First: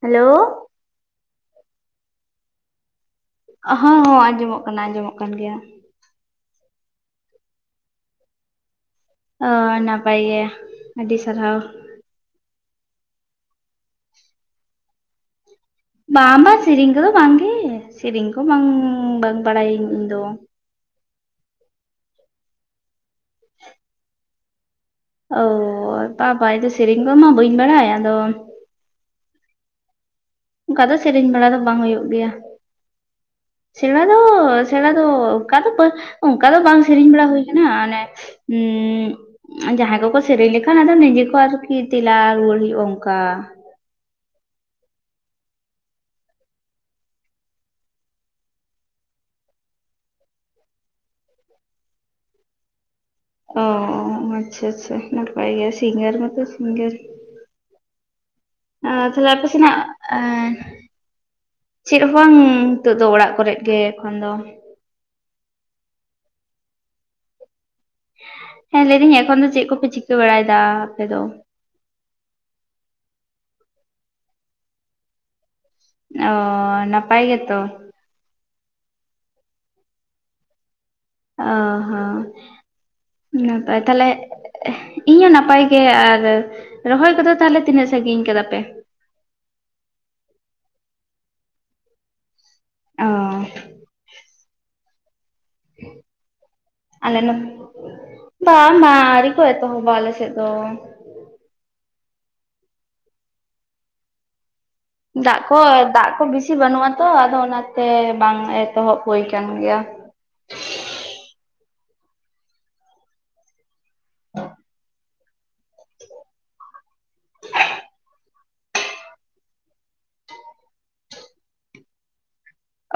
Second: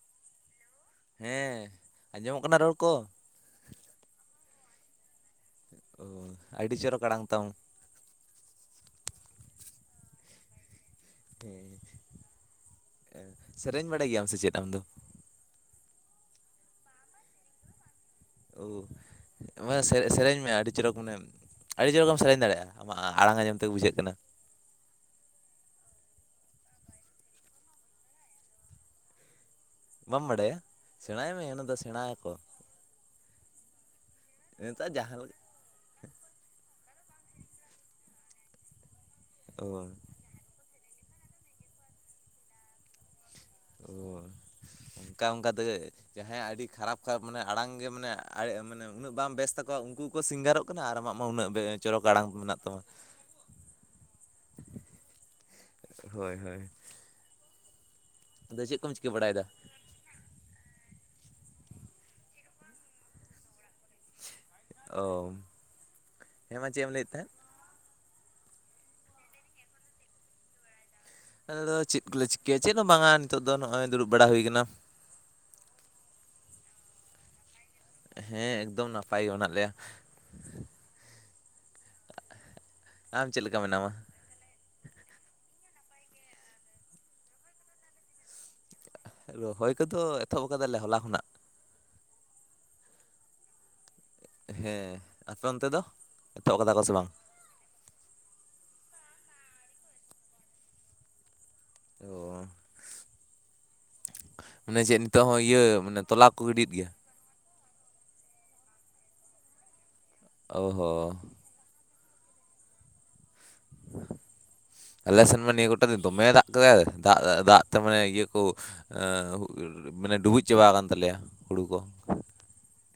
Hello. ᱦᱮᱸ ᱟᱸᱡᱚᱢᱚᱜ ᱠᱟᱱᱟ ᱨᱚᱲ ᱠᱚ? ᱦᱚᱸᱻᱦᱚᱸᱻ ᱟᱸᱡᱚᱢᱚᱜ ᱠᱟᱱᱟ ᱟᱸᱡᱚᱢᱚᱜ ᱠᱟᱱ ᱜᱮᱭᱟ᱾ ᱚ ᱟᱹᱰᱤ ᱪᱚᱨᱚᱠ ᱟᱲᱟᱟᱝ ᱛᱟᱢ᱾ ᱚ ᱱᱟᱯᱟᱭ ᱜᱮ᱾ ᱟᱹᱰᱤ ᱥᱟᱨᱦᱟᱣ ᱦᱮᱸ ᱥᱮᱨᱮᱧ ᱵᱟᱲᱟᱭ ᱜᱮᱭᱟᱢ ᱥᱮ ᱪᱮᱫ ᱟᱢ ᱫᱚ? ᱵᱟᱝ ᱵᱟᱝ ᱥᱤᱨᱤᱧ ᱠᱚᱫᱚ ᱵᱟᱝ ᱜᱮ᱾ ᱥᱮᱨᱮᱧ ᱠᱚ ᱳ ᱢᱟ ᱥᱮ ᱤᱧ ᱫᱚ ᱥᱮᱨᱮᱧ ᱢᱮ ᱟᱹᱰᱤ ᱪᱚᱨᱚᱠ ᱢᱟᱱᱮ, ᱟᱹᱰᱤ ᱡᱳᱨ ᱜᱮᱢ ᱥᱮᱨᱮᱧ ᱫᱟᱲᱮᱭᱟᱜᱼᱟ, ᱟᱢᱟᱜ ᱟᱲᱟᱝ ᱟᱸᱚᱢ ᱛᱮ ᱵᱩᱡᱷᱟᱹᱜ ᱠᱟᱱᱟ? ᱚ ᱟᱫᱚ ᱥᱮᱨᱮᱧ ᱠᱚ ᱢᱟ ᱵᱟᱹᱧ ᱵᱟᱰᱟᱭ ᱟᱫᱚ ᱵᱟᱢ ᱵᱟᱰᱟᱭᱟ? ᱚᱱᱠᱟ ᱫᱚ ᱥᱮᱨᱮᱧ ᱥᱮᱬᱟᱭ ᱵᱮᱲᱟ ᱢᱮ ᱫᱚ ᱚᱱᱟ ᱵᱟᱝ ᱦᱩᱭᱩᱜ ᱜᱮᱭᱟ᱾ ᱥᱮᱬᱟᱭᱟᱠᱚ ᱥᱮᱬᱟ ᱫᱚ, ᱥᱮᱬᱟ ᱱᱮᱛᱟᱨ ᱫᱚ ᱡᱟᱦᱟᱸ ᱞᱮᱠᱟ ᱚᱱᱠᱟ ᱫᱚ ᱵᱟᱝ ᱥᱮᱨᱮᱧ ᱵᱟᱲᱟ ᱦᱩᱭ ᱠᱟᱱᱟ ᱢᱟᱱᱮ ᱚ ᱡᱟᱦᱟᱸᱭ ᱠᱚᱠᱚ ᱥᱮᱨᱮᱧ ᱞᱮᱠᱷᱟᱱ ᱟᱫᱚ ᱱᱤᱡᱮ ᱠᱚ ᱟᱨᱠᱤ ᱛᱮᱞᱟ ᱨᱩᱣᱟᱹᱲ ᱦᱩᱭᱩᱜᱼᱟ ᱚᱝᱠᱟ᱾ ᱚ ᱚᱱᱠᱟ ᱚᱱᱠᱟ ᱛᱮᱜᱮ ᱡᱟᱦᱟᱸᱭᱟᱜ ᱟᱹᱰᱤ ᱠᱷᱟᱨᱟᱯ ᱠᱷᱟᱨᱟᱯ ᱢᱟᱱᱮ ᱟᱲᱟᱝ ᱜᱮ ᱢᱟᱱᱮ ᱢᱟᱱᱮ ᱩᱱᱟᱹᱜ ᱵᱟᱝ ᱵᱮᱥ ᱛᱟᱠᱚᱣᱟ ᱩᱱᱠᱩ ᱩᱱᱠᱩ ᱠᱚ ᱥᱤᱝᱜᱟᱨᱚᱜ ᱠᱟᱱᱟ ᱟᱨ ᱟᱢᱟᱜ ᱢᱟ ᱩᱱᱟᱹᱜ ᱪᱚᱨᱚᱠ ᱟᱲᱟᱝ ᱢᱮᱱᱟᱜ ᱛᱟᱢᱟ᱾ ᱚ ᱟᱪᱪᱷᱟᱻ ᱟᱪᱪᱷᱟᱻ ᱱᱟᱯᱟᱭ ᱜᱮᱭᱟ ᱥᱤᱝᱜᱟᱨ ᱦᱳᱭ ᱢᱟᱛᱚ ᱦᱳᱭ ᱥᱤᱝᱜᱟᱨ᱾ ᱟᱫᱚ ᱪᱮᱫ ᱠᱚᱢ ᱚ ᱪᱤᱠᱟᱹ ᱛᱟᱦᱚᱞᱮ ᱵᱟᱲᱟᱭᱮᱫᱟ? ᱟᱯᱮ ᱥᱮᱱᱟᱜ ᱟᱨ ᱪᱮᱫ ᱦᱚᱸ ᱵᱟᱝ ᱱᱤᱛᱚᱜ ᱫᱚ ᱚᱲᱟᱜ ᱠᱚᱨᱮ ᱜᱮ ᱮᱠᱷᱚᱱ ᱫᱚ᱾ ᱚ ᱦᱮᱸ ᱢᱟ ᱪᱮᱫ ᱮᱢ ᱞᱟᱹᱭᱮᱫ ᱛᱟᱦᱮᱸᱫ? ᱦᱮᱸ ᱞᱟᱹᱭᱫᱟᱹᱧ ᱮᱠᱷᱚᱱ ᱫᱚ ᱪᱮᱫ ᱠᱚᱯᱮ ᱪᱤᱠᱟᱹ ᱵᱟᱲᱟᱭᱮᱫᱟ ᱟᱯᱮ ᱫᱚ? ᱟᱞᱮ ᱫᱚ ᱪᱮᱫ ᱠᱚᱞᱮ ᱪᱤᱠᱟᱹᱭᱟ ᱪᱮᱫ ᱦᱚᱸ ᱵᱟᱝ ᱱᱤᱛᱚᱜ ᱫᱚ ᱱᱚᱜᱼᱚᱭ ᱫᱩᱲᱩᱵ ᱵᱟᱲᱟ ᱦᱩᱭᱟᱠᱟᱱᱟ᱾ ᱚ ᱱᱟᱯᱟᱭ ᱜᱮᱛᱚ᱾ ᱦᱮᱸ ᱮᱠᱫᱚᱢ ᱱᱟᱯᱟᱭ ᱜᱮ ᱢᱮᱱᱟᱜ ᱞᱮᱭᱟ᱾ ᱚ ᱦᱚᱸ ᱟᱢ ᱪᱮᱫ ᱞᱮᱠᱟ ᱱᱟᱯᱟᱭ ᱢᱮᱱᱟᱢᱟ ᱛᱟᱦᱚᱞᱮ ᱤᱧᱦ ᱦᱚᱸ ᱱᱟᱯᱟᱭ ᱜᱮ᱾ ᱟᱨ ᱨᱚᱦᱚᱭ ᱠᱚᱫᱚ ᱛᱟᱦᱚᱞᱮ ᱛᱤᱱᱟᱹᱜ ᱥᱟᱺᱜᱤᱧ ᱠᱟᱫᱟ ᱯᱮ? ᱨᱚᱦᱚᱭ ᱠᱚᱫᱚ ᱮᱛᱚᱦᱚᱵ ᱠᱟᱫᱟᱞᱮ ᱦᱚᱞᱟ ᱠᱷᱚᱱᱟᱜ᱾ ᱚ ᱦᱮᱸ ᱟᱯᱮ ᱚᱱᱛᱮ ᱫᱚ ᱮᱛᱚᱦᱚᱵ ᱠᱟᱫᱟ ᱠᱚ ᱥᱮ ᱵᱟᱝ? [unintelligible] ᱵᱟᱝ ᱢᱟ ᱟᱣᱹᱨᱤ ᱠᱚ ᱮᱛᱚᱦᱚᱵᱟ ᱟᱞᱮ ᱥᱮᱫ ᱫᱚ᱾ ᱚ ᱢᱟᱱᱮ ᱪᱮᱫ ᱱᱤᱛᱚᱜ ᱦᱚᱸ ᱫᱟᱜ ᱠᱚ ᱤᱭᱟᱹ ᱢᱟᱱᱮ ᱫᱟᱜ ᱠᱚ ᱛᱚᱞᱟ ᱵᱤᱥᱤ ᱜᱤᱰᱤᱭᱮᱫ ᱵᱟᱹᱱᱩᱜᱼᱟ ᱜᱮᱭᱟ ᱛᱚ, ᱟᱫᱚ ᱚᱱᱟᱛᱮ ᱵᱟᱝ ᱮᱛᱚᱦᱚᱵ ᱦᱩᱭ ᱠᱟᱱ ᱜᱮᱭᱟ᱾ ᱚ ᱦᱳ ᱟᱞᱮ ᱥᱮᱱ ᱢᱟ ᱱᱤᱭᱟᱹ ᱜᱚᱴᱟ ᱫᱤᱱ ᱫᱚᱢᱮ ᱫᱟᱜ ᱠᱮᱫᱟᱭ ᱫᱟᱜ ᱫᱟᱜ ᱛᱮ ᱢᱟᱱᱮ ᱤᱭᱟᱹ ᱠᱩ᱾ ᱮ ᱢᱟᱱᱮ ᱰᱩᱵᱩᱡ ᱪᱟᱵᱟ ᱠᱟᱱ ᱛᱟᱞᱮᱭᱟ ᱦᱩᱲᱩ ᱠᱚ᱾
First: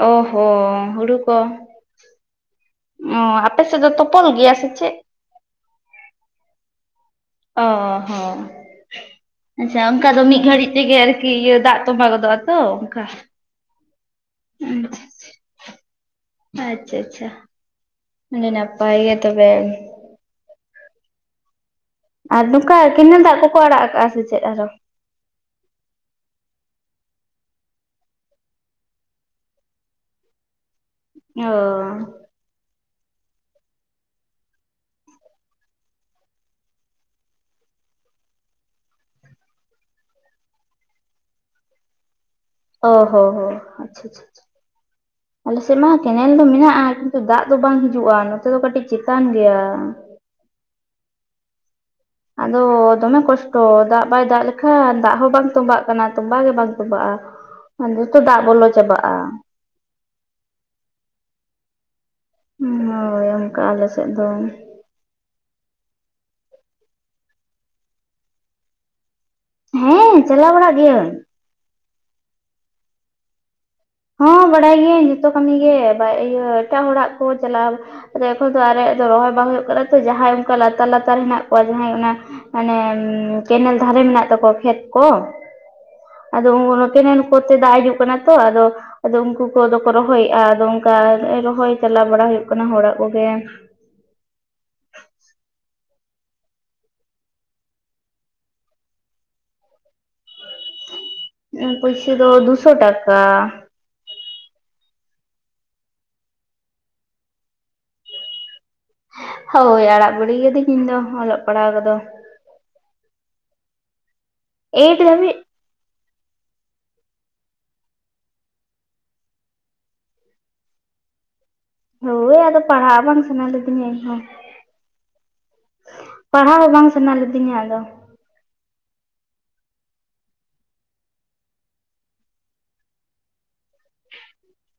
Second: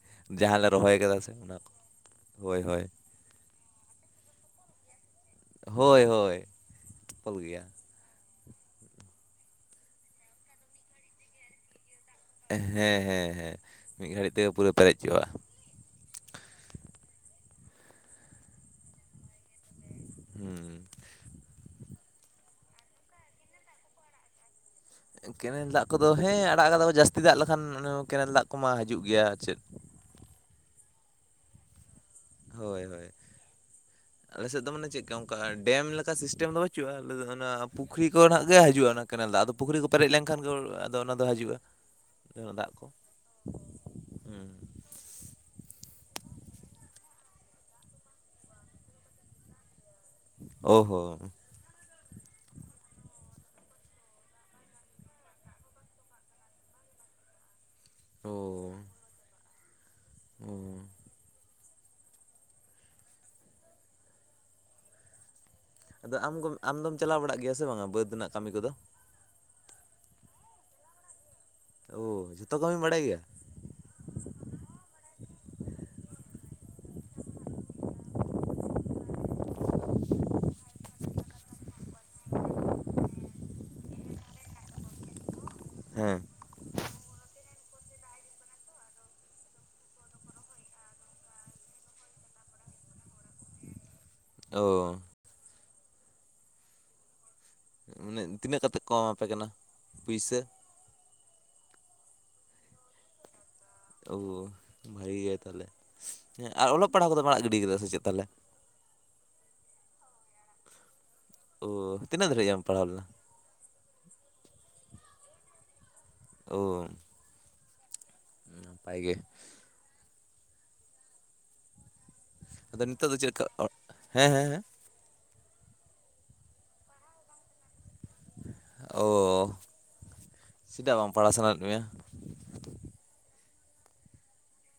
ᱚ ᱡᱟᱦᱟᱸ ᱞᱮ ᱦᱚᱸ ᱨᱚᱦᱚᱭ ᱠᱟᱫᱟ ᱥᱮ ᱚᱱᱟ ᱠᱚ ᱦᱳᱭ ᱦᱳᱭ᱾ ᱚᱻ ᱟᱯᱮ ᱥᱮᱫ ᱫᱚ ᱛᱚᱯᱚᱞ ᱜᱮᱭᱟ ᱥᱮ ᱪᱮᱫ? ᱦᱳᱭ ᱦᱳᱭ ᱛᱚᱯᱚᱞ ᱜᱮᱭᱟ ᱚ ᱦᱚᱸ ᱟᱪᱪᱷᱟ ᱚᱝᱠᱟ ᱫᱚ ᱢᱤᱜ ᱜᱷᱟᱹᱲᱤᱡ ᱛᱮᱜᱮ ᱟᱨᱠᱤ ᱤᱭᱟᱹ ᱫᱟᱜ ᱛᱚᱸᱵᱟᱷᱟ ᱜᱚᱫᱚᱜᱼᱟ᱾ ᱛᱚ ᱦᱮᱸ ᱚᱱᱠᱟ᱾ ᱦᱮᱸ ᱦᱮᱸ ᱢᱤᱜ ᱜᱷᱟᱹᱲᱤᱡ ᱛᱮᱜᱮ ᱯᱩᱨᱟᱹ ᱯᱮᱨᱮᱡ ᱪᱚᱵᱟᱜᱼᱟ᱾ ᱟᱪᱪᱷᱟ ᱟᱪᱪᱷᱟ ᱟᱹᱰᱤ ᱱᱟᱯᱟᱭ ᱜᱮ ᱛᱚᱵᱮ᱾ ᱦᱩᱸ ᱟᱨ ᱱᱚᱝᱠᱟ ᱠᱮᱱᱮᱞ ᱫᱟᱜ ᱠᱚᱠᱚ ᱟᱲᱟᱜ ᱟᱠᱟᱟᱜᱼᱟ ᱥᱮ ᱪᱮᱜ ᱟᱨᱦᱚ? ᱠᱮᱱᱮᱞ ᱫᱟᱜ ᱠᱚᱫᱚ ᱦᱮᱸ ᱟᱲᱟᱜ ᱠᱟᱫᱟ ᱡᱟᱹᱥᱛᱤ ᱫᱟᱜ ᱞᱮᱠᱷᱟᱱ ᱠᱮᱱᱮᱞ ᱫᱟᱜ ᱠᱚᱢᱟ ᱦᱤᱡᱩᱜ ᱜᱮᱭᱟ ᱟᱨ ᱪᱮᱫ᱾ ᱚ ᱦᱳᱭ ᱦᱳᱭ ᱟᱞᱮᱥᱮᱫ ᱫᱚ ᱢᱟᱱᱮ ᱪᱮᱜᱠᱟ ᱚᱝᱠᱟ ᱰᱮᱢ ᱞᱮᱠᱟ ᱥᱤᱥᱴᱮᱢ ᱫᱚ ᱵᱟᱹᱪᱩᱜᱼᱟ᱾ ᱟᱞᱮ ᱫᱚ ᱚᱱᱟ ᱯᱩᱠᱷᱨᱤ ᱠᱚ ᱱᱟᱜ ᱜᱮ ᱦᱤᱡᱩᱜᱼᱟ᱾ ᱠᱮᱱᱮᱞ ᱫᱟᱜ ᱟᱫᱚ ᱯᱩᱠᱷᱨᱤ ᱠᱚ ᱯᱮᱨᱮᱡ ᱞᱮᱱᱠᱷᱟᱱ ᱜᱮ ᱟᱫᱚ ᱚᱱᱟ ᱫᱚ ᱦᱤᱡᱩᱜᱼᱟ᱾ ᱚᱱᱟ ᱫᱟᱜ ᱠᱚ ᱚ ᱦᱚ ᱦᱚ ᱟᱪᱪᱷᱟ ᱟᱪᱪᱷᱟ᱾ ᱦᱩᱸ ᱟᱞᱮᱥᱮᱜ ᱢᱟ ᱠᱮᱱᱮᱞ ᱫᱚ ᱢᱮᱱᱟᱜᱼᱟ᱾ ᱠᱤᱱᱛᱩ ᱫᱟᱜ ᱫᱚ ᱵᱟᱝ ᱦᱤᱡᱩᱜᱼᱟ ᱱᱚᱛᱮ ᱫᱚ ᱠᱟᱹᱴᱤᱡ ᱪᱮᱛᱟᱱ ᱜᱮᱭᱟ᱾ ᱚ ᱦᱳ ᱟᱫᱚ ᱫᱚᱢᱮ ᱠᱚᱥᱴᱚ ᱫᱟᱜ ᱵᱟᱭ ᱫᱟᱜ ᱞᱮᱠᱷᱟᱱ ᱫᱟᱜ ᱦᱚᱸ ᱵᱟᱝ ᱛᱚᱵᱟᱜ ᱠᱟᱱᱟ ᱛᱚᱢᱵᱟ ᱜᱮ ᱵᱟᱝ ᱛᱚᱸᱚᱵᱟᱜᱼᱟ᱾ ᱟ ᱡᱚᱛᱚ ᱚ ᱫᱟᱜ ᱵᱚᱞᱚ ᱪᱟᱵᱟᱜ-ᱟ᱾ ᱚᱸᱻ ᱦᱳᱭ ᱚᱝᱠᱟ ᱟᱞᱮᱥᱮᱜ ᱫᱚ᱾ ᱟᱫᱚ ᱟᱢ ᱟᱢᱜᱚᱢ ᱟᱢᱫᱚᱢ ᱪᱟᱞᱟᱣ ᱵᱟᱲᱟᱜ ᱜᱮᱭᱟ ᱥᱮ ᱵᱟᱝᱟ ᱵᱟᱹᱫᱽ ᱨᱮᱱᱟᱜ ᱠᱟᱹᱢᱤ ᱠᱚᱫᱚ? ᱦᱮᱸ ᱪᱟᱞᱟᱣ ᱵᱟᱲᱟᱜ ᱜᱤᱭᱟᱹᱧ᱾ ᱳ ᱡᱷᱚᱛᱚ ᱠᱟᱹᱢᱤᱢ ᱵᱟᱲᱟᱭ ᱜᱮᱭᱟ? ᱦᱚᱸ ᱵᱟᱲᱟᱭ ᱜᱤᱭᱟᱹᱧ ᱡᱚᱛᱚ ᱠᱟᱹᱢᱤ ᱜᱮ ᱵᱟ ᱤᱭᱟᱹ ᱮᱴᱟᱜ ᱦᱚᱲᱟᱜ ᱠᱚ ᱪᱟᱞᱟᱣ ᱨᱮ ᱠᱚᱫᱚ ᱟᱨᱮᱭᱟᱜ ᱫᱚ ᱨᱚᱦᱚᱭ ᱵᱟᱝ ᱦᱩᱭᱩᱜ ᱠᱟᱱᱟ ᱛᱚ ᱡᱟᱦᱟᱸᱭ ᱚᱱᱠᱟ ᱞᱟᱛᱟᱨ ᱞᱟᱛᱟᱨ ᱦᱮᱱᱟᱜ ᱠᱚᱣᱟ ᱡᱟᱦᱟᱸᱭ ᱚᱱᱟ ᱢᱟᱱᱮ ᱠᱮᱱᱮᱞ ᱫᱷᱟᱨᱮ ᱢᱮᱱᱟᱜ ᱛᱟᱠᱚᱣᱟ ᱠᱷᱮᱛ ᱠᱚ᱾ ᱦᱮᱸ ᱟᱫᱚ ᱠᱮᱱᱮᱞ ᱠᱚᱨᱛᱮ ᱫᱟᱜ ᱦᱤᱡᱩᱜ ᱠᱟᱱᱟ ᱛᱚ ᱟᱫᱚ ᱟᱫᱚ ᱩᱝᱠᱩ ᱠᱚᱫᱚ ᱠᱚ ᱨᱚᱦᱚᱭᱮᱜᱼᱟ᱾ ᱟᱫᱚ ᱚᱝᱠᱟ ᱨᱚᱦᱚᱭ ᱪᱟᱞᱟᱣ ᱵᱟᱲᱟ ᱦᱩᱭᱩᱜ ᱠᱟᱱᱟ ᱦᱚᱲᱟᱜ ᱠᱚᱜᱮ᱾ ᱳ ᱱᱟᱹᱜ ᱛᱤᱱᱟᱹᱜ ᱠᱟᱛᱮᱜ ᱠᱚ ᱮᱢᱟᱯᱮ ᱠᱟᱱᱟ ᱯᱩᱭᱥᱟᱹ? ᱤᱧᱟᱜ ᱯᱚᱭᱥᱟᱹ ᱫᱚ ᱫᱩᱥᱚ ᱴᱟᱠᱟ᱾ ᱳ ᱵᱷᱟᱜᱤ ᱜᱮ ᱛᱟᱦᱞᱮ ᱦᱮᱸ ᱟᱨ ᱚᱞᱚᱜ ᱯᱟᱲᱦᱟᱜ ᱠᱚᱫᱚᱢ ᱟᱲᱟᱜ ᱜᱤᱰᱤᱭ ᱠᱟᱫᱟ ᱥᱮ ᱪᱮᱫ ᱛᱟᱦᱞᱮ? ᱦᱳᱭ ᱟᱲᱟᱜ ᱵᱩᱲᱤᱭ ᱠᱟᱹᱫᱤᱧ ᱤᱧ ᱫᱚ ᱚᱞᱚᱜ᱾ ᱚ ᱯᱟᱲᱦᱟᱣ ᱠᱚᱫᱚ ᱛᱤᱱᱟᱹᱜ ᱫᱷᱟᱹᱨᱤᱡ ᱮᱢ ᱯᱟᱲᱦᱟᱣ ᱞᱮᱱᱟ? ᱮᱭᱤᱴ ᱫᱷᱟᱵᱤᱡ [unintelligible] ᱱᱟᱯᱟᱭ ᱜᱮ ᱦᱳᱭ ᱟᱫᱚ ᱯᱟᱲᱦᱟᱜ ᱱᱤᱛᱚᱜ ᱫᱚ ᱵᱟᱝ ᱪᱮᱫ ᱞᱮᱠᱟ ᱥᱟᱱᱟ ᱞᱤᱫᱤᱧᱟ ᱤᱧ ᱦᱚᱸ᱾ ᱦᱮᱸ ᱦᱮᱸ ᱦᱮᱸ ᱯᱟᱲᱦᱟᱣ ᱦᱚᱸ ᱵᱟᱝ ᱥᱟᱱᱟ ᱞᱤᱫᱤᱧᱟ ᱟᱫᱚ᱾ ᱚ ᱪᱮᱫᱟᱜ ᱵᱟᱢ ᱯᱟᱲᱦᱟᱜ ᱥᱟᱱᱟᱭᱮᱫ ᱢᱮᱭᱟ?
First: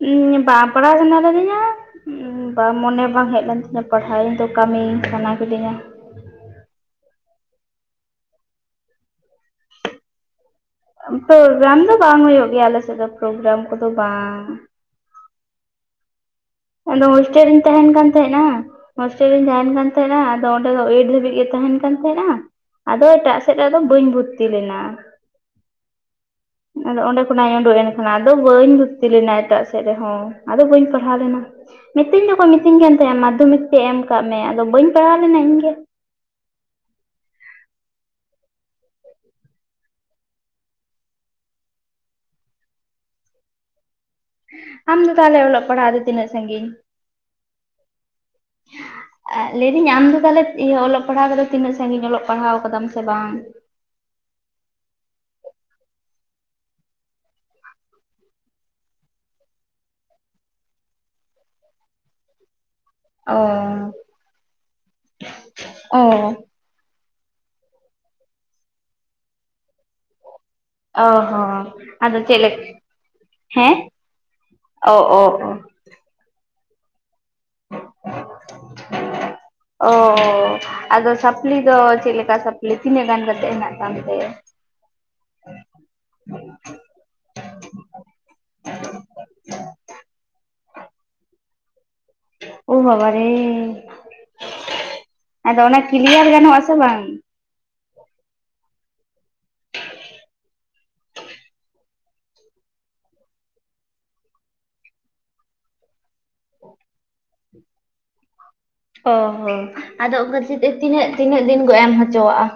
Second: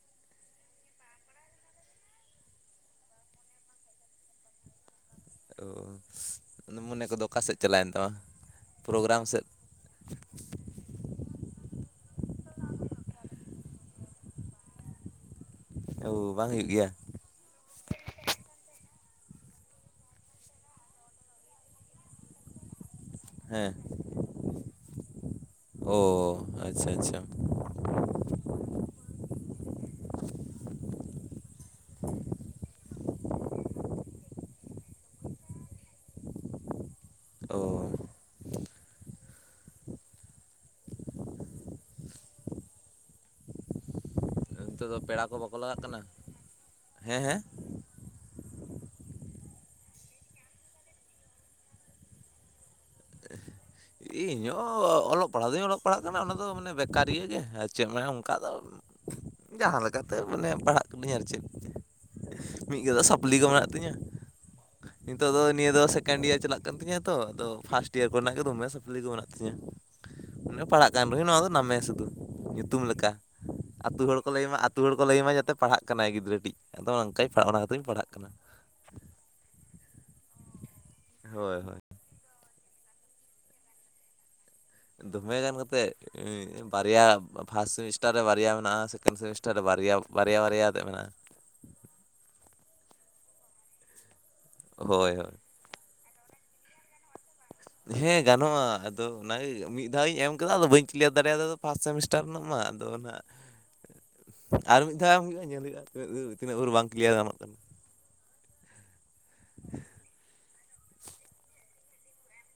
ᱩᱢ ᱵᱟᱝ ᱯᱟᱲᱦᱟᱜ ᱥᱟᱱᱟ ᱞᱤᱫᱤᱧᱟ᱾ ᱩᱸ ᱵᱟᱝ ᱢᱚᱱᱮ ᱵᱟᱝ ᱦᱮᱡ ᱞᱮᱱ ᱛᱤᱧᱟᱹ ᱯᱟᱲᱦᱟᱣ ᱤᱧ ᱫᱚ ᱠᱟᱹᱢᱤ ᱥᱟᱱᱟ ᱚ ᱠᱤᱫᱤᱧᱟ ᱢᱚᱱᱮ ᱠᱚᱫᱚ ᱚᱠᱟ ᱥᱮᱫ ᱪᱟᱞᱟᱣᱮᱱ ᱛᱟᱢᱟ ᱯᱨᱳᱜᱨᱟᱢ ᱥᱮᱫ ᱯᱨᱳᱜᱨᱟᱢ ᱫᱚ ᱵᱟᱝ ᱦᱩᱭᱩᱜ ᱜᱮᱭᱟ ᱟᱞᱮ ᱥᱮᱫ ᱫᱚ ᱯᱨᱳᱜᱨᱟᱢ ᱠᱚᱫᱚ ᱵᱟᱝ ᱚ ᱵᱟᱝ ᱦᱩᱭᱩᱜ ᱜᱮᱭᱟ ᱦᱚᱥᱴᱮᱞ ᱨᱤᱧ ᱛᱟᱦᱮᱱ ᱠᱟᱱ ᱛᱟᱦᱮᱱᱟ ᱦᱚᱥᱴᱮᱞ ᱨᱤᱧ ᱠᱟᱱ ᱛᱟᱦᱮᱸᱱᱟ ᱟᱫᱚ ᱚᱸᱰᱮ ᱫᱚ ᱮᱭᱤᱴ ᱫᱷᱟᱹᱵᱤᱡ ᱜᱮ ᱛᱟᱦᱮ ᱠᱟᱱ ᱛᱟᱦᱮᱸᱱᱟ ᱟᱫᱚ ᱮᱴᱟᱜ ᱥᱮᱫ ᱦᱮᱸ ᱨᱮᱫᱚ ᱵᱟᱹᱧ ᱵᱷᱩᱨᱛᱤ ᱞᱮᱱᱟ ᱚ ᱟᱪᱪᱷᱟ ᱟᱪᱪᱷᱟ ᱚᱱᱟᱫᱚ ᱵᱟᱹᱧ ᱵᱷᱩᱨᱛᱤ ᱞᱮᱱᱟ ᱮᱴᱟᱜ ᱥᱮᱫ ᱨᱮᱦᱚᱸ ᱟᱫᱚ ᱵᱟᱹᱧ ᱯᱟᱲᱦᱟᱣ ᱞᱮᱱᱟ᱾ ᱢᱤᱛᱟᱹᱧ ᱫᱚᱠᱚ ᱢᱤᱛᱟᱹᱧ ᱠᱟᱱ ᱛᱟᱦᱮᱸᱱᱟ ᱢᱟᱫᱽᱫᱷᱚᱢᱤᱠ ᱛᱮᱜ ᱮᱢ ᱠᱟᱜ ᱢᱮ ᱟᱫᱚ ᱵᱟᱹᱧ ᱯᱟᱲᱦᱟᱣ ᱞᱮᱱᱟ ᱤᱧᱜᱮ᱾ ᱚ ᱱᱤᱛᱚᱜ ᱫᱚ ᱟᱢ ᱯᱮᱲᱟ ᱠᱚ ᱛᱟᱦᱚᱞᱮ ᱵᱟᱠᱚ ᱚᱞᱚᱜ ᱞᱟᱜᱟᱜ ᱯᱟᱲᱦᱟᱜ ᱫᱚ ᱠᱟᱱᱟ ᱛᱤᱱᱟᱹᱜ ᱥᱟᱺᱜᱤᱧ ᱦᱮᱸ ᱦᱮᱸ ᱞᱟᱹᱭᱫᱟᱹᱧ ᱟᱢ ᱫᱚ ᱛᱟᱦᱞᱮ ᱤᱭᱟᱹ ᱚᱞᱚᱜ ᱯᱟᱲᱦᱟᱣᱫᱚ ᱛᱤᱱᱟᱹᱜ ᱥᱟᱺᱜᱤᱧ ᱚᱞᱚᱜ ᱯᱟᱲᱦᱟᱣ ᱠᱟᱫᱟᱢ ᱥᱮ ᱵᱟᱝ ᱤᱧ ᱦᱚᱸ ᱚᱞᱚᱜ ᱯᱟᱲᱦᱟᱜ ᱫᱩᱧ ᱚᱞᱚᱜ ᱯᱟᱲᱦᱟᱜ ᱠᱟᱱᱟ ᱚᱱᱟ ᱫᱚ ᱢᱟᱱᱮ ᱵᱮᱠᱟᱨᱤᱭᱟᱹ ᱜᱮ ᱟᱨ ᱪᱮᱫ ᱟᱱᱮ ᱚᱱᱠᱟ ᱫᱚ ᱡᱟᱦᱟᱸ ᱞᱮᱠᱟᱛᱮ ᱢᱟᱱᱮ ᱯᱟᱲᱦᱟᱜ ᱠᱟᱹᱱᱟᱹᱧ ᱟᱨ ᱪᱮᱫ ᱢᱤᱫ ᱜᱟᱫᱟ ᱥᱟᱯᱞᱤ ᱚ ᱠᱚ ᱢᱮᱱᱟᱜ ᱛᱤᱧᱟᱹ ᱱᱤᱛᱚᱜ ᱫᱚ ᱱᱤᱭᱟᱹ ᱫᱚ ᱚ ᱥᱮᱠᱮᱱᱰ ᱤᱭᱟᱨ ᱪᱟᱞᱟᱜ ᱠᱟᱱᱟ᱾ ᱠᱟᱱ ᱛᱤᱧᱟᱹ ᱛᱚ ᱟᱫᱚ ᱯᱷᱟᱥᱴ ᱤᱭᱟᱨ ᱠᱚᱨᱮᱱᱟᱜ ᱜᱮ ᱫᱚᱢᱮ ᱥᱟᱯᱞᱤ ᱠᱚ ᱢᱮᱱᱟᱜ ᱛᱤᱧᱟᱹ᱾ ᱚᱱᱮ ᱯᱟᱲᱦᱟᱜ ᱠᱟᱱ ᱚ ᱨᱮᱦᱚᱸ ᱱᱚᱣᱟ ᱫᱚ ᱦᱚᱸ ᱱᱟᱢᱮ ᱥᱩᱫᱷᱩ ᱟᱫᱚ ᱪᱮᱫ ᱧᱩᱛᱩᱢ ᱞᱮᱠᱟ᱾ ᱦᱮᱸ ᱟᱹᱛᱩ ᱦᱚᱲ ᱠᱚ ᱞᱟᱹᱭ ᱢᱟ ᱟᱹᱛᱩ ᱦᱚᱲ ᱚ ᱠᱚ ᱞᱟᱹᱭ ᱚ ᱢᱟ ᱚ ᱡᱟᱛᱮ ᱯᱟᱲᱦᱟᱜ ᱠᱟᱱᱟᱭ ᱜᱤᱫᱽᱨᱟᱹ ᱴᱤᱡ᱾ ᱟᱫᱚ ᱚᱱᱠᱟ ᱯᱟᱲᱦᱟᱣᱜ ᱫᱩᱧ ᱯᱟᱲᱦᱟᱜ ᱠᱟᱱᱟ᱾ ᱚ ᱟᱫᱚ ᱥᱟᱯᱞᱤ ᱦᱳᱭ ᱫᱚ ᱦᱳᱭ ᱪᱮᱫ ᱞᱮᱠᱟ ᱥᱟᱯᱞᱤ ᱛᱤᱱᱟᱹᱜ ᱜᱟᱱ ᱠᱟᱛᱮᱫ ᱦᱮᱱᱟᱜ ᱛᱟᱢ ᱛᱮ? ᱫᱚᱢᱮ ᱜᱟᱱ ᱠᱟᱛᱮᱫ᱾ ᱵᱟᱨᱭᱟ ᱯᱷᱟᱥᱴ ᱥᱮᱢᱤᱥᱴᱟᱨ ᱨᱮ ᱵᱟᱨᱭᱟ ᱢᱮᱱᱟᱜ-ᱟ ᱥᱮᱠᱮᱱᱰ ᱥᱮᱢᱤᱥᱴᱟᱨ ᱨᱮ ᱵᱟᱨᱭᱟ ᱵᱟᱨᱭᱟ ᱵᱟᱨᱭᱟ ᱠᱟᱛᱮ ᱢᱮᱱᱟᱜ-ᱟ᱾ ᱳ ᱵᱟᱵᱟ ᱨᱮ ᱦᱳᱭ ᱦᱳᱭ ᱟᱫᱚ ᱚᱱᱟ ᱠᱮᱞᱤᱭᱟᱨ ᱜᱟᱱᱚᱜ-ᱟ ᱥᱮ ᱵᱟᱝ? ᱦᱮᱸ ᱜᱟᱱᱚᱜ-ᱟ ᱟᱫᱚ ᱚᱱᱟᱜᱮ ᱢᱤᱫ ᱫᱷᱟᱣ ᱤᱧ ᱮᱢ ᱠᱟᱫᱟ ᱟᱫᱚ ᱵᱟᱹᱧ ᱠᱮᱞᱤᱭᱟᱨ ᱫᱟᱲᱮᱭᱟᱫᱟ ᱯᱷᱟᱥᱴ ᱥᱮᱢᱤᱥᱴᱟᱨ᱾ ᱴᱟᱨ ᱨᱮᱱᱟᱜ ᱢᱟ ᱟᱫᱚ ᱚᱱᱟ ᱟᱨ ᱢᱤᱫ ᱫᱷᱟᱣ ᱮᱢ ᱦᱩᱭᱩᱜᱼᱟ᱾ ᱧᱮᱞ ᱦᱩᱭᱩᱜᱼᱛᱤᱱᱟᱜ ᱛᱤᱱᱟᱹᱜ ᱵᱷᱳᱨ ᱵᱟᱝ ᱠᱞᱤᱭᱟᱨ ᱜᱟᱱᱚᱜ ᱠᱟᱱᱟ᱾ ᱚ ᱦᱚᱸ ᱟᱫᱚ ᱚᱱᱠᱟ ᱛᱮ ᱛᱤᱱᱟᱹᱜ ᱛᱤᱱᱟᱹᱜ ᱫᱤᱱ ᱠᱚ ᱮᱢ ᱦᱚᱪᱚᱣᱟᱜᱼᱟ?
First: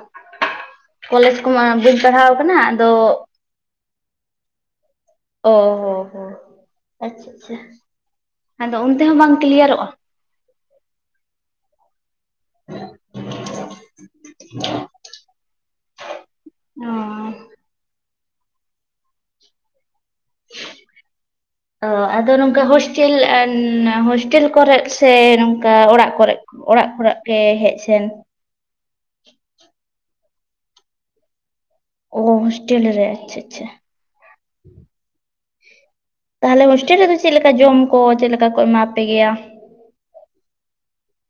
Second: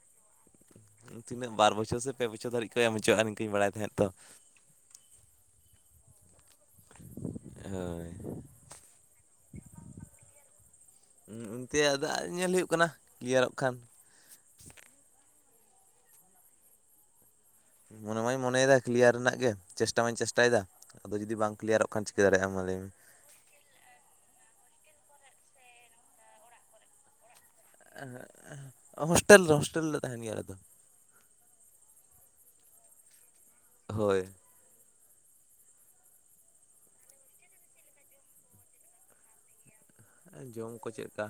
ᱠᱚᱞᱮᱡᱽ ᱛᱤᱱᱟᱹᱜ ᱠᱚᱢᱟ ᱵᱟᱨ ᱵᱟᱹᱧ ᱵᱚᱪᱷᱚᱨ ᱥᱮ ᱯᱮ ᱯᱟᱲᱦᱟᱣ ᱵᱚᱪᱷᱚᱨ ᱟᱠᱟᱱᱟ ᱫᱷᱟᱹᱨᱤᱡ ᱠᱚ ᱟᱫᱚ [unintelligible] ᱵᱟᱲᱟᱭ ᱛᱟᱦᱮᱸᱜ ᱛᱚ ᱚ ᱟᱪᱪᱷᱟ ᱟᱪᱪᱷᱟ ᱦᱳᱭ ᱟᱫᱚ ᱚᱱᱛᱮ ᱦᱚᱸ ᱵᱟᱝ ᱠᱞᱤᱭᱟᱨᱚᱜ-ᱟ? ᱚᱱᱛᱮ ᱫᱟᱜ ᱧᱮᱞ ᱦᱩᱭᱩᱜ ᱠᱟᱱᱟ ᱠᱞᱤᱭᱟᱨᱚᱜ ᱠᱷᱟᱱ [unintelligible] ᱚ ᱢᱚᱱᱮ ᱢᱟᱧ ᱢᱚᱱᱮᱭᱮᱫᱟ ᱠᱮᱞᱤᱭᱟᱨ ᱨᱮᱱᱟᱜ ᱜᱮ ᱪᱮᱥᱴᱟ ᱢᱟᱧ ᱪᱮᱥᱴᱟᱭᱟ ᱪᱮᱥᱴᱟᱭᱮᱫᱟ ᱟᱫᱚ ᱡᱩᱫᱤ ᱵᱟᱝ ᱠᱮᱞᱤᱭᱟᱨᱚᱜ ᱠᱷᱟᱱ ᱪᱤᱠᱟᱹ ᱫᱟᱲᱮᱭᱟᱜ-ᱟ ᱢᱟ ᱞᱟᱹᱭ ᱢᱮ? [unintelligible] ᱩᱻ ᱦᱳᱥᱴᱮᱞ ᱠᱚᱨᱮ ᱥᱮ ᱱᱚᱝᱠᱟ ᱚᱲᱟᱜ ᱠᱚᱨᱮ ᱚᱲᱟᱜ ᱠᱚᱨᱮ ᱜᱮ ᱦᱮᱡ ᱥᱮᱱ ᱦᱳᱥᱴᱮᱞ ᱨᱮ ᱦᱳᱥᱴᱮᱞ ᱨᱮ ᱛᱟᱦᱮᱱ ᱜᱮᱭᱟ ᱟᱞᱮᱫᱚ᱾ ᱚ ᱦᱥᱴᱮᱞ ᱨᱮ ᱟᱪᱪᱷᱟ ᱟᱪᱪᱷᱟ᱾ ᱦᱳᱭ ᱛᱟᱦᱚᱞᱮ ᱦᱳᱥᱴᱮᱞ ᱨᱮᱫᱚ ᱪᱮᱫ ᱞᱮᱠᱟ ᱡᱚᱢ ᱠᱚ ᱪᱮᱫ ᱞᱮᱠᱟ ᱠᱚ ᱮᱢᱟ ᱯᱮ ᱜᱮᱭᱟ? ᱡᱚᱢ ᱠᱚ ᱪᱮ ᱞᱮᱠᱟ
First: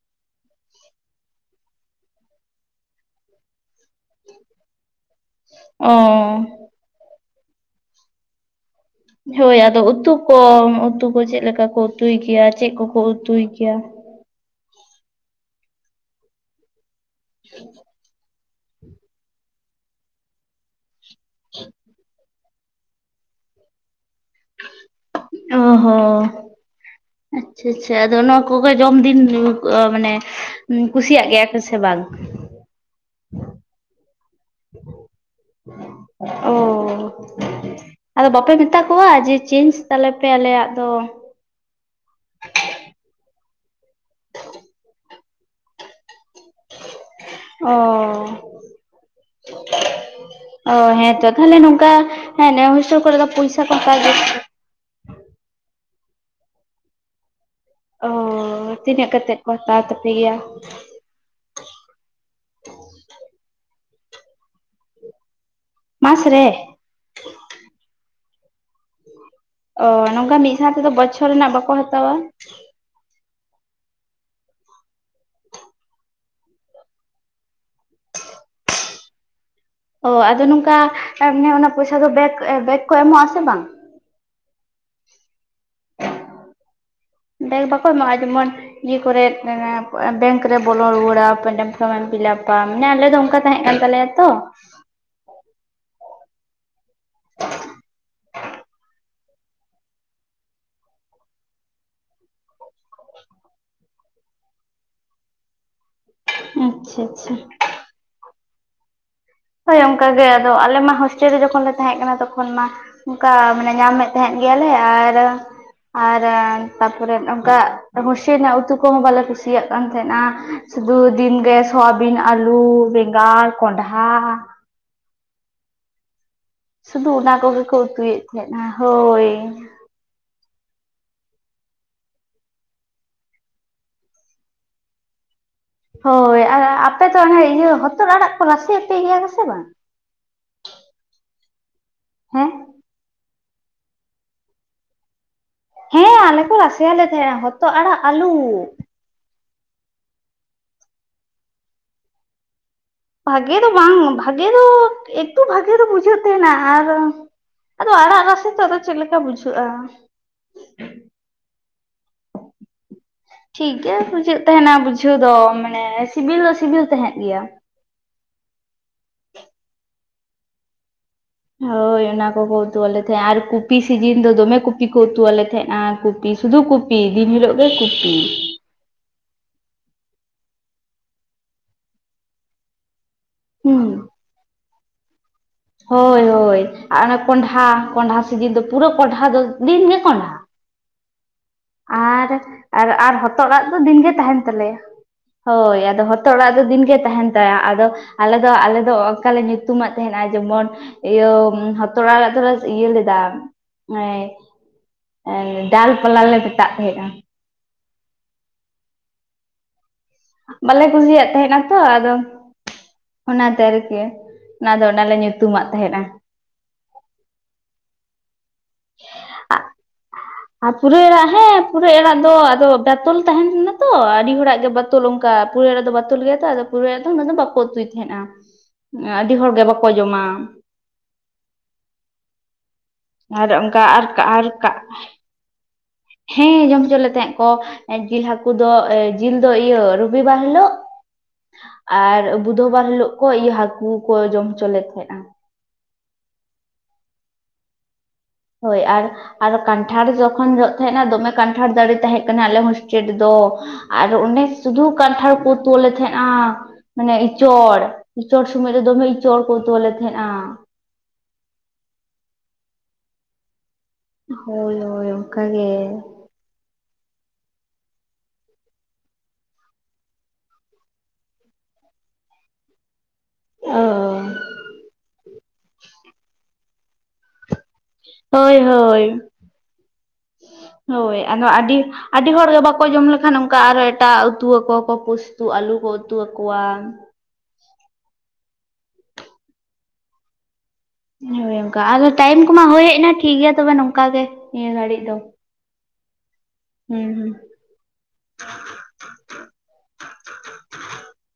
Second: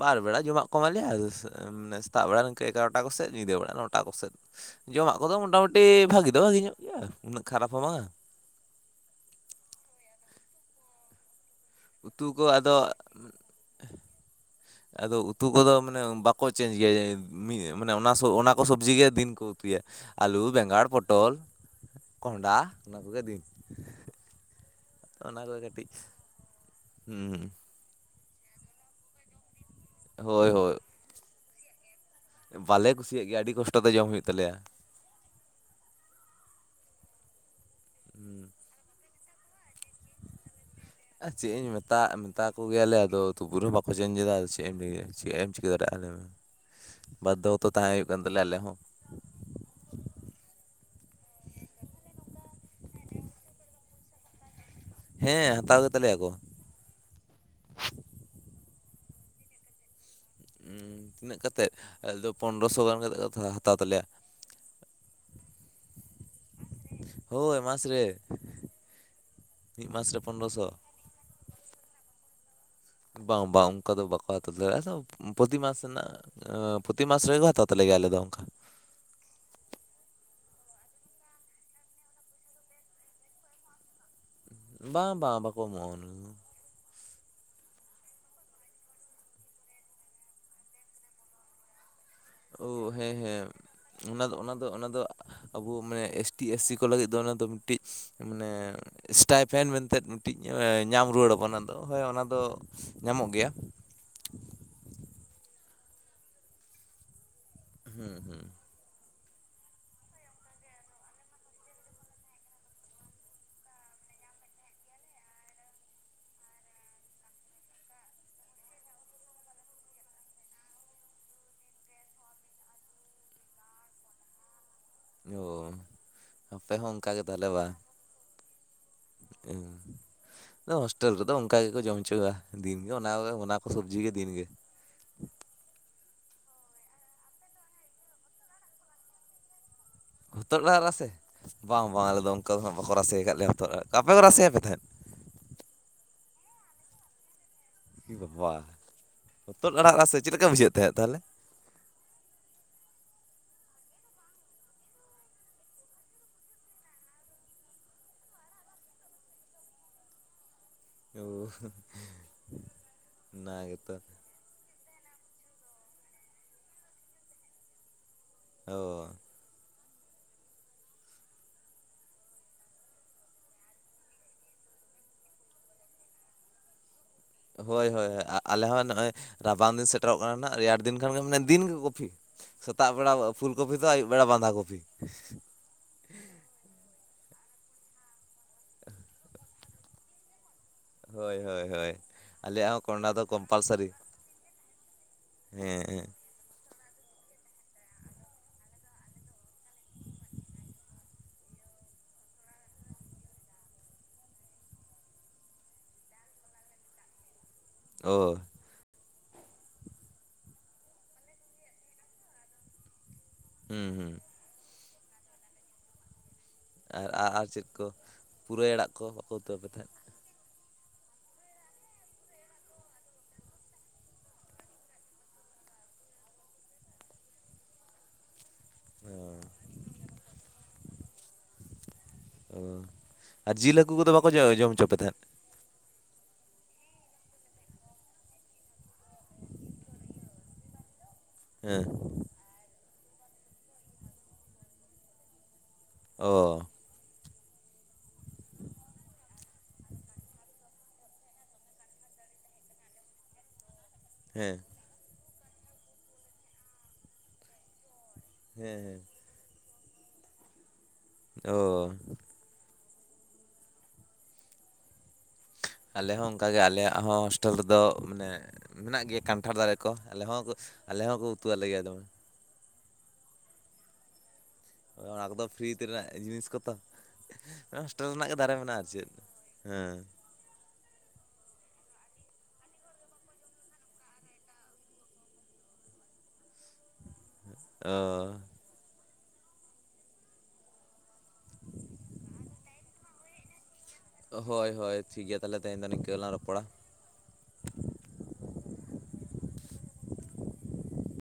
ᱵᱟᱨ ᱵᱮᱲᱟ ᱡᱚᱢᱟᱜ ᱠᱚ ᱮᱢᱟ ᱞᱮᱭᱟ ᱥᱮᱛᱟᱜ ᱵᱮᱲᱟ ᱱᱤᱝᱠᱟᱹ ᱮᱜᱟᱨᱳᱚᱴᱟ ᱠᱚᱥᱮᱫ ᱧᱤᱫᱟᱹ ᱵᱮᱲᱟ ᱱᱚᱴᱟ ᱠᱚᱥᱮᱜ᱾ ᱡᱚᱢᱟᱜ ᱠᱚᱫᱚ ᱢᱚᱴᱟᱢᱩᱴᱤ ᱚ ᱵᱷᱟᱜᱤ ᱫᱚ ᱵᱷᱟᱜᱮ ᱧᱚᱜ ᱜᱮᱭᱟ ᱩᱱᱟᱹᱜ ᱠᱷᱟᱨᱟᱯ ᱦᱚᱸ ᱵᱟᱝ ᱾ ᱦᱳᱭ ᱟᱫᱚ ᱩᱛᱩ ᱠᱚ ᱩᱛᱩ ᱠᱚ ᱪᱮ ᱞᱮᱠᱟ ᱠᱚ ᱩᱛᱩᱭ ᱩᱛᱩ ᱜᱮᱭᱟ ᱠᱚ ᱪᱮᱜ ᱟᱫᱚ ᱠᱚᱠᱚ ᱩᱛᱩᱭ ᱜᱮᱭᱟ? ᱟᱫᱚ ᱩᱛᱩ ᱠᱚᱫᱚ ᱢᱟᱱᱮ ᱵᱟᱠᱚ ᱪᱮᱧᱡᱽ ᱜᱮᱭᱟ ᱡᱤ ᱢᱟᱱᱮ ᱚᱱᱟ ᱥᱚ ᱚᱱᱟ ᱠᱚ ᱥᱚᱵᱡᱤ ᱜᱮ ᱫᱤᱱ ᱠᱚ ᱩᱛᱩᱩᱭᱟ ᱟᱞᱩ ᱵᱮᱸᱜᱟᱲ ᱯᱚᱴᱚᱞ ᱠᱚᱦᱸᱰᱟ ᱚᱱᱟ ᱠᱚᱜᱮ ᱫᱤᱱ ᱚᱱᱟ ᱠᱚ ᱚ ᱠᱟᱹᱴᱤᱡ ᱦᱚᱸ ᱦᱩᱸ ᱟᱪᱪᱷᱟ ᱟᱪᱪᱷᱟ ᱟᱫᱚ ᱱᱚᱣᱟ ᱠᱚᱜᱮ ᱡᱚᱢ ᱫᱤᱱ ᱢᱟᱱᱮ ᱦᱳᱭ ᱦᱳᱭ᱾ ᱠᱩᱥᱤᱭᱟᱜ ᱜᱮᱭᱟ ᱯᱮᱥᱮ ᱵᱟᱝ? ᱵᱟᱞᱮ ᱠᱩᱥᱤᱭᱟᱜ ᱜᱮᱭᱟ ᱟᱹᱰᱤ ᱠᱚᱥᱴᱚ ᱛᱮ ᱡᱚᱢ ᱦᱩᱭᱩᱜ ᱛᱟᱞᱮᱭᱟ ᱚ ᱟᱫᱚ ᱵᱟᱯᱮ ᱢᱮᱼᱼ ᱛᱟᱠᱚᱣᱟ ᱡᱮ ᱪᱮᱧᱡᱽ ᱛᱟᱞᱮ ᱯᱮ ᱟᱞᱮᱭᱟᱜ ᱫᱚ ᱪᱮᱫ ᱤᱧ ᱢᱮᱛᱟ ᱢᱮᱛᱟ ᱠᱚ ᱜᱮᱭᱟᱞᱮ ᱟᱫᱚ ᱛᱩᱵᱩᱨ ᱨᱮ ᱦᱚᱸ ᱵᱟᱠᱚ ᱪᱮᱱᱡᱽ ᱮᱫᱟ ᱟᱫᱚ ᱪᱮᱫ ᱮᱢ ᱞᱟᱹᱭᱟ ᱪᱮᱫ ᱮᱢ ᱪᱤᱠᱟᱹ ᱫᱟᱲᱮᱭᱟᱜᱼᱟ ᱞᱟᱹᱭ ᱢᱮ ᱵᱟᱫᱽᱫᱷᱚ ᱜᱚᱛᱚ ᱛᱟᱦᱮᱸ ᱦᱩᱭᱩᱜ ᱠᱟᱱ ᱛᱟᱞᱮᱭᱟ ᱟᱞᱮ ᱚᱻ ᱦᱚᱸ [inaudible] ᱚ ᱦᱮᱸ ᱛᱚ ᱛᱟᱦᱞᱮ ᱱᱚᱝᱠᱟ ᱦᱮᱸ ᱦᱳᱥᱴᱮᱞ ᱠᱚᱨᱮ ᱫᱚ ᱯᱚᱭᱥᱟ ᱠᱚ ᱦᱟᱛᱟᱣ ᱦᱮᱸ ᱦᱟᱛᱟᱣ ᱜᱮ ᱛᱟᱞᱮᱭᱟ ᱠᱚ ᱚ ᱛᱤᱱᱟᱹᱜ ᱠᱟᱛᱮᱫ ᱠᱚ ᱦᱟᱛᱟᱣ ᱛᱟᱯᱮᱜ ᱜᱮᱭᱟ? ᱛᱤᱱᱟᱹᱜ ᱠᱟᱛᱮᱫ ᱟᱞᱮ ᱫᱚ ᱯᱚᱱᱰᱨᱚ ᱥᱚ ᱜᱟᱱ ᱠᱟᱛᱮᱫ ᱠᱚ ᱦᱟᱛᱟᱣ ᱛᱟᱞᱮᱭᱟ᱾ ᱢᱟᱥ ᱨᱮ ᱦᱳᱭ ᱢᱟᱥ ᱨᱮ ᱚ ᱢᱤᱫ ᱢᱟᱥ ᱨᱮ ᱱᱚᱝᱠᱟ ᱢᱤᱫ ᱯᱚᱱᱨᱚᱥᱚ ᱥᱟᱶ ᱛᱮᱫᱚ ᱵᱚᱪᱷᱚᱨ ᱨᱮᱱᱟᱜ ᱵᱟᱠᱚ ᱦᱟᱛᱟᱣᱟ ᱵᱟᱝ ᱵᱟᱝ ᱚᱱᱠᱟ ᱫᱚ ᱵᱟᱠᱚ ᱦᱟᱛᱟᱣ ᱫᱟᱲᱮᱭᱟᱜᱼᱟ ᱥᱮ ᱯᱨᱚᱛᱤᱢᱟᱟᱥ ᱨᱮᱱᱟᱜ ᱯᱨᱩᱛᱤ ᱢᱟᱥ ᱨᱮᱚ ᱦᱟᱛᱟᱣ ᱛᱟᱞᱮ ᱜᱮ ᱟᱞᱮ ᱫᱚ ᱚᱱᱠᱟ ᱚ ᱟᱫᱚ ᱱᱚᱝᱠᱟ ᱚᱱᱟ ᱯᱚᱭᱥᱟ ᱫᱚ ᱵᱮᱠ ᱵᱮᱠ ᱠᱚ ᱮᱢᱚᱜ ᱟᱥᱮ ᱵᱟᱝ? ᱵᱟᱝ ᱵᱟᱝ ᱵᱟᱠᱚ ᱮᱢᱚᱜᱼᱟ ᱚᱱᱟ ᱦᱚᱸ ᱵᱮᱜᱽ ᱵᱟᱠᱚ ᱮᱢᱟᱜᱼᱟ ᱡᱮᱢᱚᱱ ᱤᱭᱟᱹ ᱠᱚᱨᱮᱫ ᱵᱮᱝᱠ ᱨᱮ ᱵᱚᱞᱚ ᱨᱩᱣᱟᱹᱲᱟ [unintelligible] ᱯᱷᱨᱚᱢ ᱮᱢ ᱯᱷᱤᱞᱟᱯᱟ ᱢᱟᱱᱮ ᱳ ᱟᱞᱮ ᱦᱮᱸ ᱫᱚ ᱚᱱᱠᱟ ᱦᱮᱸ ᱛᱟᱦᱮᱸ ᱠᱟᱱ ᱛᱟᱞᱮᱭᱟ ᱚᱱᱟ ᱛᱚ ᱫᱚ ᱚᱱᱟ ᱫᱚ ᱚᱱᱟ ᱫᱚ ᱟᱵᱚ ᱢᱟᱱᱮ ᱮᱥ ᱴᱤ, ᱮᱥ ᱥᱤ ᱠᱚ ᱞᱟᱹᱜᱤᱫ ᱫᱚ ᱚᱱᱟ ᱫᱚ ᱢᱤᱫᱴᱤᱡ ᱢᱟᱱᱮ ᱥᱴᱟᱭᱯᱷᱮᱱ ᱢᱮᱱᱛᱮᱫ ᱢᱤᱫᱴᱤᱡ ᱧᱟᱢ ᱨᱩᱣᱟᱹᱲ ᱟᱵᱚᱱ ᱟᱫᱚ ᱦᱳᱭ ᱚᱱᱟᱫᱚ ᱧᱟᱢᱚᱜ ᱜᱮᱭᱟ᱾ ᱟᱪᱪᱷᱟ ᱟᱪᱪᱷᱟ ᱦᱩᱸ ᱦᱩᱸ ᱦᱳᱭ ᱚᱱᱠᱟ ᱜᱮ ᱟᱫᱚ ᱟᱞᱮ ᱢᱟ ᱦᱳᱥᱴᱮᱞ ᱨᱮ ᱡᱚᱠᱷᱚᱱ ᱞᱮ ᱛᱟᱦᱮᱸ ᱠᱟᱱᱟ ᱛᱚᱠᱷᱚᱱ ᱢᱟ ᱚᱱᱠᱟ ᱢᱟᱱᱮ ᱧᱟᱢᱮᱫ ᱛᱟᱦᱮᱸᱫ ᱜᱮᱭᱟᱞᱮ ᱟᱨ ᱟᱨ ᱛᱟᱨᱯᱚᱨᱮ ᱱᱚᱝᱠᱟ ᱦᱳᱥᱴᱮᱞ ᱨᱮᱱᱟᱜ ᱩᱛᱩ ᱠᱚᱦᱚᱸ ᱵᱟᱞᱮ ᱠᱩᱥᱤᱭᱟᱜ ᱠᱟᱱ ᱛᱟᱦᱮᱱᱟ᱾ ᱥᱩᱫᱩ ᱫᱤᱱᱜᱮ ᱥᱳᱣᱟᱵᱤᱱ ᱟᱹᱞᱩ ᱵᱮᱸᱜᱟᱲ ᱠᱚᱸᱰᱷᱟ ᱚᱻ ᱟᱯᱮ ᱦᱚᱸ ᱥᱩᱫᱷᱩ ᱚᱱᱠᱟ ᱜᱮ ᱚᱱᱟ ᱛᱟᱦᱞᱮ ᱠᱚᱜᱮ ᱵᱟᱝ? ᱠᱚ ᱩᱛᱩᱭᱮᱫ ᱛᱟᱦᱮᱸᱱᱟ ᱦᱳᱭ ᱤᱧ ᱟᱫᱚ ᱦᱳᱥᱴᱮᱞ ᱨᱮᱫᱚ ᱚᱱᱠᱟ ᱜᱮ ᱠᱚ ᱡᱚᱢ ᱦᱚᱪᱚᱣᱟ ᱫᱤᱱᱜᱮ ᱚᱱᱟ ᱚᱱᱟᱠᱚ ᱥᱚᱵᱡᱤ ᱜᱮ ᱫᱤᱱᱜᱮ ᱦᱚᱭ ᱟᱨ ᱟᱯᱮ ᱫᱚ ᱚᱱᱮ ᱤᱭᱟᱹ ᱦᱚᱛᱚᱫ ᱟᱲᱟᱜ ᱠᱚ ᱨᱟᱥᱮ ᱟᱯᱮ ᱜᱮᱭᱟ ᱠᱚ ᱥᱮ ᱵᱟᱝ ᱦᱚᱛᱚᱫ ᱟᱲᱟᱜ ᱨᱟᱥᱮ? ᱵᱟᱝ ᱵᱟᱝ ᱟᱞᱮ ᱫᱚ ᱦᱮᱸ ᱚᱱᱠᱟ ᱫᱚ ᱦᱟᱸᱜ ᱵᱟᱠᱚ ᱨᱟᱥᱮ ᱟᱠᱟᱫ ᱞᱮᱭᱟ ᱦᱚᱛᱚᱫ ᱟᱲᱟᱜ, ᱟᱯᱮ ᱠᱚ ᱨᱟᱥᱮᱭᱟᱜ ᱯᱮ ᱛᱟᱦᱮᱸᱫ? ᱦᱮᱸ ᱟᱞᱮ ᱠᱚ ᱨᱟᱥᱮ ᱟᱞᱮ ᱛᱟᱦᱮᱸᱼᱟ ᱦᱚᱛ ᱤ ᱵᱟᱵᱟ ᱦᱚᱛᱚᱫ ᱟᱲᱟᱜ ᱨᱟᱥᱮ ᱪᱮᱫ ᱞᱮᱠᱟ ᱵᱩᱡᱷᱟᱹᱜ ᱛᱟᱦᱮᱸᱫ ᱛᱟᱞᱦᱮ ᱵᱷᱟᱜᱮ ᱫᱚ ᱵᱟᱝ ᱵᱷᱟᱜᱮ ᱫᱚ ᱮᱠᱴᱩ ᱵᱷᱟᱜᱮ ᱫᱚ ᱵᱩᱡᱷᱟᱹᱜ ᱛᱟᱦᱮᱱᱟ ᱟᱨ ᱟᱫᱚ ᱟᱲᱟᱜ ᱨᱟᱥᱮ ᱫᱚ ᱪᱮᱫ ᱞᱮᱠᱟ ᱵᱩᱡᱷᱟᱹᱜᱼᱟ? ᱳᱻ [unintelligible] ᱴᱷᱤᱠ ᱜᱮᱭᱟ ᱵᱩᱡᱟᱹᱜ ᱛᱟᱦᱮᱱᱟ ᱵᱩᱡᱷᱟᱹᱣ ᱫᱚ ᱢᱟᱱᱮ ᱥᱤᱵᱤᱞ ᱫᱚ ᱥᱤᱵᱤᱞ ᱛᱟᱦᱮᱸᱫ ᱜᱮᱭᱟ ᱚᱻ ᱦᱳᱭ ᱚᱱᱟ ᱠᱚᱠᱚ ᱩᱛᱩᱣᱟᱜ ᱞᱮ ᱛᱟᱦᱮᱸᱜ ᱟᱨ ᱠᱩᱯᱤ ᱥᱤᱡᱤᱱ ᱫᱚ ᱫᱚᱢᱮ ᱠᱚᱯᱤ ᱠᱚ ᱩᱛᱩᱣᱟᱜ ᱞᱮ ᱛᱟᱦᱮᱸᱜᱼᱟ ᱠᱩᱯᱤ ᱥᱩᱫᱷᱩ ᱠᱚᱯᱤ ᱯᱤ ᱫᱤᱱ ᱦᱤᱞᱚᱜ ᱦᱳᱭ ᱦᱳᱭ ᱦᱳᱭ ᱟᱞᱮ ᱦᱚᱸ ᱱᱚᱜᱼᱚᱭ ᱨᱟᱵᱟᱝ ᱫᱤᱱ ᱥᱮᱴᱮᱨᱚᱜ ᱠᱟᱱᱟ ᱱᱟᱜ ᱨᱮᱭᱟᱲ ᱫᱤᱱ ᱠᱷᱟᱱ ᱜᱮ ᱢᱟᱱᱮ ᱫᱤᱱᱜᱮ ᱠᱚᱯᱷᱤ ᱥᱮᱛᱟᱜ ᱵᱮᱲᱟ ᱫᱚ... ᱯᱷᱩᱞ ᱠᱚᱵᱤ ᱫᱚ ᱟᱹᱭᱩᱵ ᱵᱮᱲᱟ ᱵᱟᱸᱫᱷᱟ ᱠᱚᱵᱤ ᱦᱚᱭ ᱦᱚᱭ ᱟᱨ ᱚᱱᱮ ᱠᱚᱸᱰᱷᱟ ᱠᱚᱸᱰᱷᱟ ᱥᱤᱡᱤᱱ ᱫᱚ ᱯᱩᱨᱟᱹ ᱠᱚᱸᱰᱷᱟ ᱫᱚ ᱫᱤᱱᱜᱮ ᱠᱚᱸᱰᱷᱟ ᱦᱳᱭ ᱦᱳᱭ ᱦᱳᱭ ᱟᱨ ᱟᱞᱮᱭᱟᱜ ᱦᱚᱸ ᱟᱨ ᱠᱚᱸᱰᱷᱟ ᱟᱨ ᱫᱚ ᱦᱚᱛᱚᱫ ᱟᱲᱟᱜ ᱫᱚ ᱠᱚᱢᱯᱟᱞᱥᱟᱨᱤ ᱫᱤᱱᱜᱮ ᱛᱟᱦᱮᱱ ᱛᱟᱞᱮᱭᱟ ᱦᱳᱭ ᱦᱮᱸ ᱟᱫᱚ ᱦᱮᱸ ᱛᱚ ᱚᱲᱟᱜ ᱫᱚ ᱫᱤᱱᱜᱮ ᱛᱟᱦᱮᱱ ᱛᱟᱭᱟ ᱟᱫᱚ ᱟᱞᱮ ᱫᱚ ᱟᱞᱮ ᱫᱚ ᱚᱱᱠᱟ ᱞᱮ ᱧᱩᱛᱩᱢᱟᱜ ᱛᱟᱦᱮᱱᱟ ᱡᱮᱢᱚᱱ ᱤᱭᱟᱹ ᱦᱚᱛᱚᱫ ᱟᱲᱟᱜ ᱫᱚᱞᱮ ᱤᱭᱟ ᱞᱮᱫᱟ [inaudible] ᱰᱟᱞ ᱯᱟᱞᱟ ᱞᱮ ᱢᱮᱛᱟᱫ ᱛᱟᱦᱮᱸᱫᱼᱟ ᱚ ᱵᱟᱞᱮ ᱠᱩᱥᱤᱭᱟᱜ ᱛᱟᱦᱮᱸᱱᱟ ᱛᱚ ᱟᱫᱚ ᱚᱱᱟᱛᱮ ᱦᱩᱸ ᱟᱨᱠᱤ ᱦᱩᱸ ᱚᱱᱟᱫᱚ ᱚᱱᱟᱞᱮ ᱧᱩᱛᱩᱢᱟᱜ ᱛᱟᱦᱮᱱᱟ ᱟᱨ ᱟᱨ ᱪᱮᱫ ᱠᱚ ᱯᱩᱨᱟᱹᱭ ᱟᱲᱟᱜ ᱠᱚ ᱵᱟᱠᱚ ᱩᱛᱩ ᱟᱯᱮ ᱛᱟᱦᱮᱸᱫ ᱟᱨ ᱯᱩᱨᱟᱹᱭ ᱟᱲᱟᱜ ᱦᱮᱸ ᱯᱩᱨᱟᱹᱭ ᱟᱲᱟᱜ ᱫᱚ ᱟᱫᱚ ᱵᱮᱛᱚᱞ ᱛᱟᱦᱮᱱ ᱠᱟᱱᱟ ᱛᱚ ᱟᱹᱰᱤ ᱦᱚᱲᱟᱜ ᱜᱮ ᱵᱮᱼᱼ ᱯᱩᱨᱟᱣ ᱟᱲᱟᱜ ᱫᱚ ᱵᱟᱛᱩᱞ ᱜᱮᱭᱟ ᱛᱚ ᱟᱫᱚ ᱯᱩᱨᱟᱹᱭ ᱟᱲᱟᱜ ᱫᱚ ᱩᱱᱟᱹᱜ ᱫᱚ ᱵᱟᱠᱚ ᱩᱛᱩᱭ ᱛᱟᱦᱮᱸᱱᱟ ᱟᱹᱰᱤ ᱦᱚᱲ ᱜᱮ ᱵᱟᱠᱚ ᱡᱚᱢᱟ [unintelligible] ᱚ ᱟᱨ ᱡᱤᱞ ᱦᱟᱹᱠᱩ ᱠᱚᱫᱚ ᱵᱟᱠᱚ ᱡᱳ... ᱡᱚᱢ ᱦᱚᱪᱚᱯᱮ ᱛᱟᱦᱮᱸᱫ? ᱦᱮᱸ ᱡᱚᱢ ᱦᱚᱪᱚ ᱞᱮ ᱛᱟᱦᱮᱸᱜ ᱠᱚ ᱡᱤᱞ ᱦᱟᱹᱠᱩ ᱫᱚ ᱡᱤᱞ ᱫᱚ ᱤᱭᱟᱹ ᱨᱚᱵᱤᱵᱟᱨ ᱦᱤᱞᱳᱜ ᱦᱮᱸ ᱟᱨ ᱵᱩᱫᱷᱚ ᱵᱟᱨ ᱦᱤᱞᱳᱜ ᱠᱚ ᱤᱭᱟᱹ ᱦᱟᱹᱠᱩ ᱠᱚ ᱡᱚᱢ ᱦᱚᱪᱚ ᱞᱮᱫ ᱛᱟᱦᱮᱸᱫᱼᱟ ᱚ ᱦᱳᱭ ᱟᱨ ᱟᱨ ᱠᱟᱱᱴᱷᱟᱲ ᱡᱚᱠᱷᱚᱱ ᱡᱚᱜ ᱛᱟᱦᱮᱸᱱᱟ ᱫᱚᱢᱮ ᱠᱟᱱᱴᱷᱟᱲ ᱫᱟᱨᱮ ᱛᱟᱦᱮᱸ ᱠᱟᱱᱟ ᱟᱞᱮ ᱦᱳᱥᱴᱮᱞ ᱨᱮ ᱫᱚ ᱟᱨ ᱚᱸᱰᱮ ᱦᱮᱸ ᱥᱩᱫᱷᱩ ᱠᱟᱱᱴᱷᱟᱲ ᱠᱚ ᱩᱛᱚᱣᱟᱞᱮ ᱛᱟᱦᱮᱸᱜᱼᱟ ᱢᱟᱱᱮ ᱤᱸᱪᱚᱲ ᱤᱸᱪᱚᱲ ᱥᱚᱢᱚᱭ ᱦᱮᱸ ᱨᱮ ᱦᱮᱸ ᱫᱚᱢᱮ ᱤᱸᱪᱚᱲ ᱠᱚ ᱩᱛᱩᱣᱟᱞᱮ ᱛᱟᱦᱮᱸᱜᱼᱟ ᱚ ᱦᱳᱭ ᱦᱳᱭ ᱚᱱᱠᱟ ᱜᱮ ᱟᱞᱮ ᱦᱚᱸ ᱚᱱᱠᱟᱜᱮ ᱟᱞᱮᱭᱟᱜ ᱦᱚᱸ ᱦᱳᱥᱴᱮᱞ ᱨᱮᱫᱚ ᱢᱟᱱᱮ ᱢᱮᱱᱟᱜ ᱜᱮᱭᱟ ᱠᱟᱱᱴᱷᱟᱲ ᱫᱟᱨᱮ ᱠᱚ ᱟᱞᱮ ᱦᱚᱸ ᱟᱞᱮ ᱦᱚᱸᱠᱚ ᱩᱛᱩ ᱟᱞᱮ ᱜᱮᱭᱟ ᱫᱚᱢᱮ ᱚ ᱚᱱᱟ ᱠᱚᱫᱚ ᱯᱷᱤᱨᱤ ᱛᱮᱱᱟᱜ ᱡᱤᱱᱤᱥ ᱠᱚᱛᱚ ᱦᱚᱳᱥᱴᱮᱞ ᱨᱮᱱᱟᱜ ᱜᱮ ᱫᱟᱨᱮ ᱦᱳᱭ ᱢᱮᱱᱟᱜᱼᱟ ᱟᱨ ᱦᱳᱭ ᱪᱮᱫ ᱦᱮ ᱦᱳᱭ ᱟᱨ ᱱᱚᱣᱟ ᱟᱹᱰᱤ ᱟᱹᱰᱤ ᱦᱚᱲᱜᱮ ᱵᱟᱠᱚ ᱡᱚᱢ ᱞᱮᱠᱷᱟᱱ ᱚᱱᱠᱟ ᱟᱨᱚ ᱮᱴᱟᱜ ᱩᱛᱩ ᱟᱠᱚᱣᱟ ᱠᱚ ᱯᱳᱥᱛᱩ ᱟᱹᱞᱩ ᱠᱚ ᱩᱛᱩ ᱟᱠᱚᱣᱟ ᱚ ᱦᱳᱭ ᱚᱱᱠᱟ ᱟᱫᱚ ᱴᱟᱭᱤᱢ ᱠᱚᱢᱟ ᱦᱳᱭ ᱦᱮᱡ ᱮᱱᱟ ᱴᱷᱤᱠᱜᱮᱭᱟ ᱛᱚᱵᱮ ᱱᱚᱝᱠᱟ ᱜᱮ ᱱᱤᱭᱟᱹ ᱜᱷᱟᱹᱲᱤᱡ ᱫᱚ ᱛᱟᱦᱞᱮ ᱛᱮᱦᱮᱧ ᱫᱚ ᱱᱤᱝᱠᱟᱹ ᱜᱮᱞᱟᱝ ᱨᱚᱯᱚᱲᱟ ᱦᱮᱸ ᱦᱩᱸ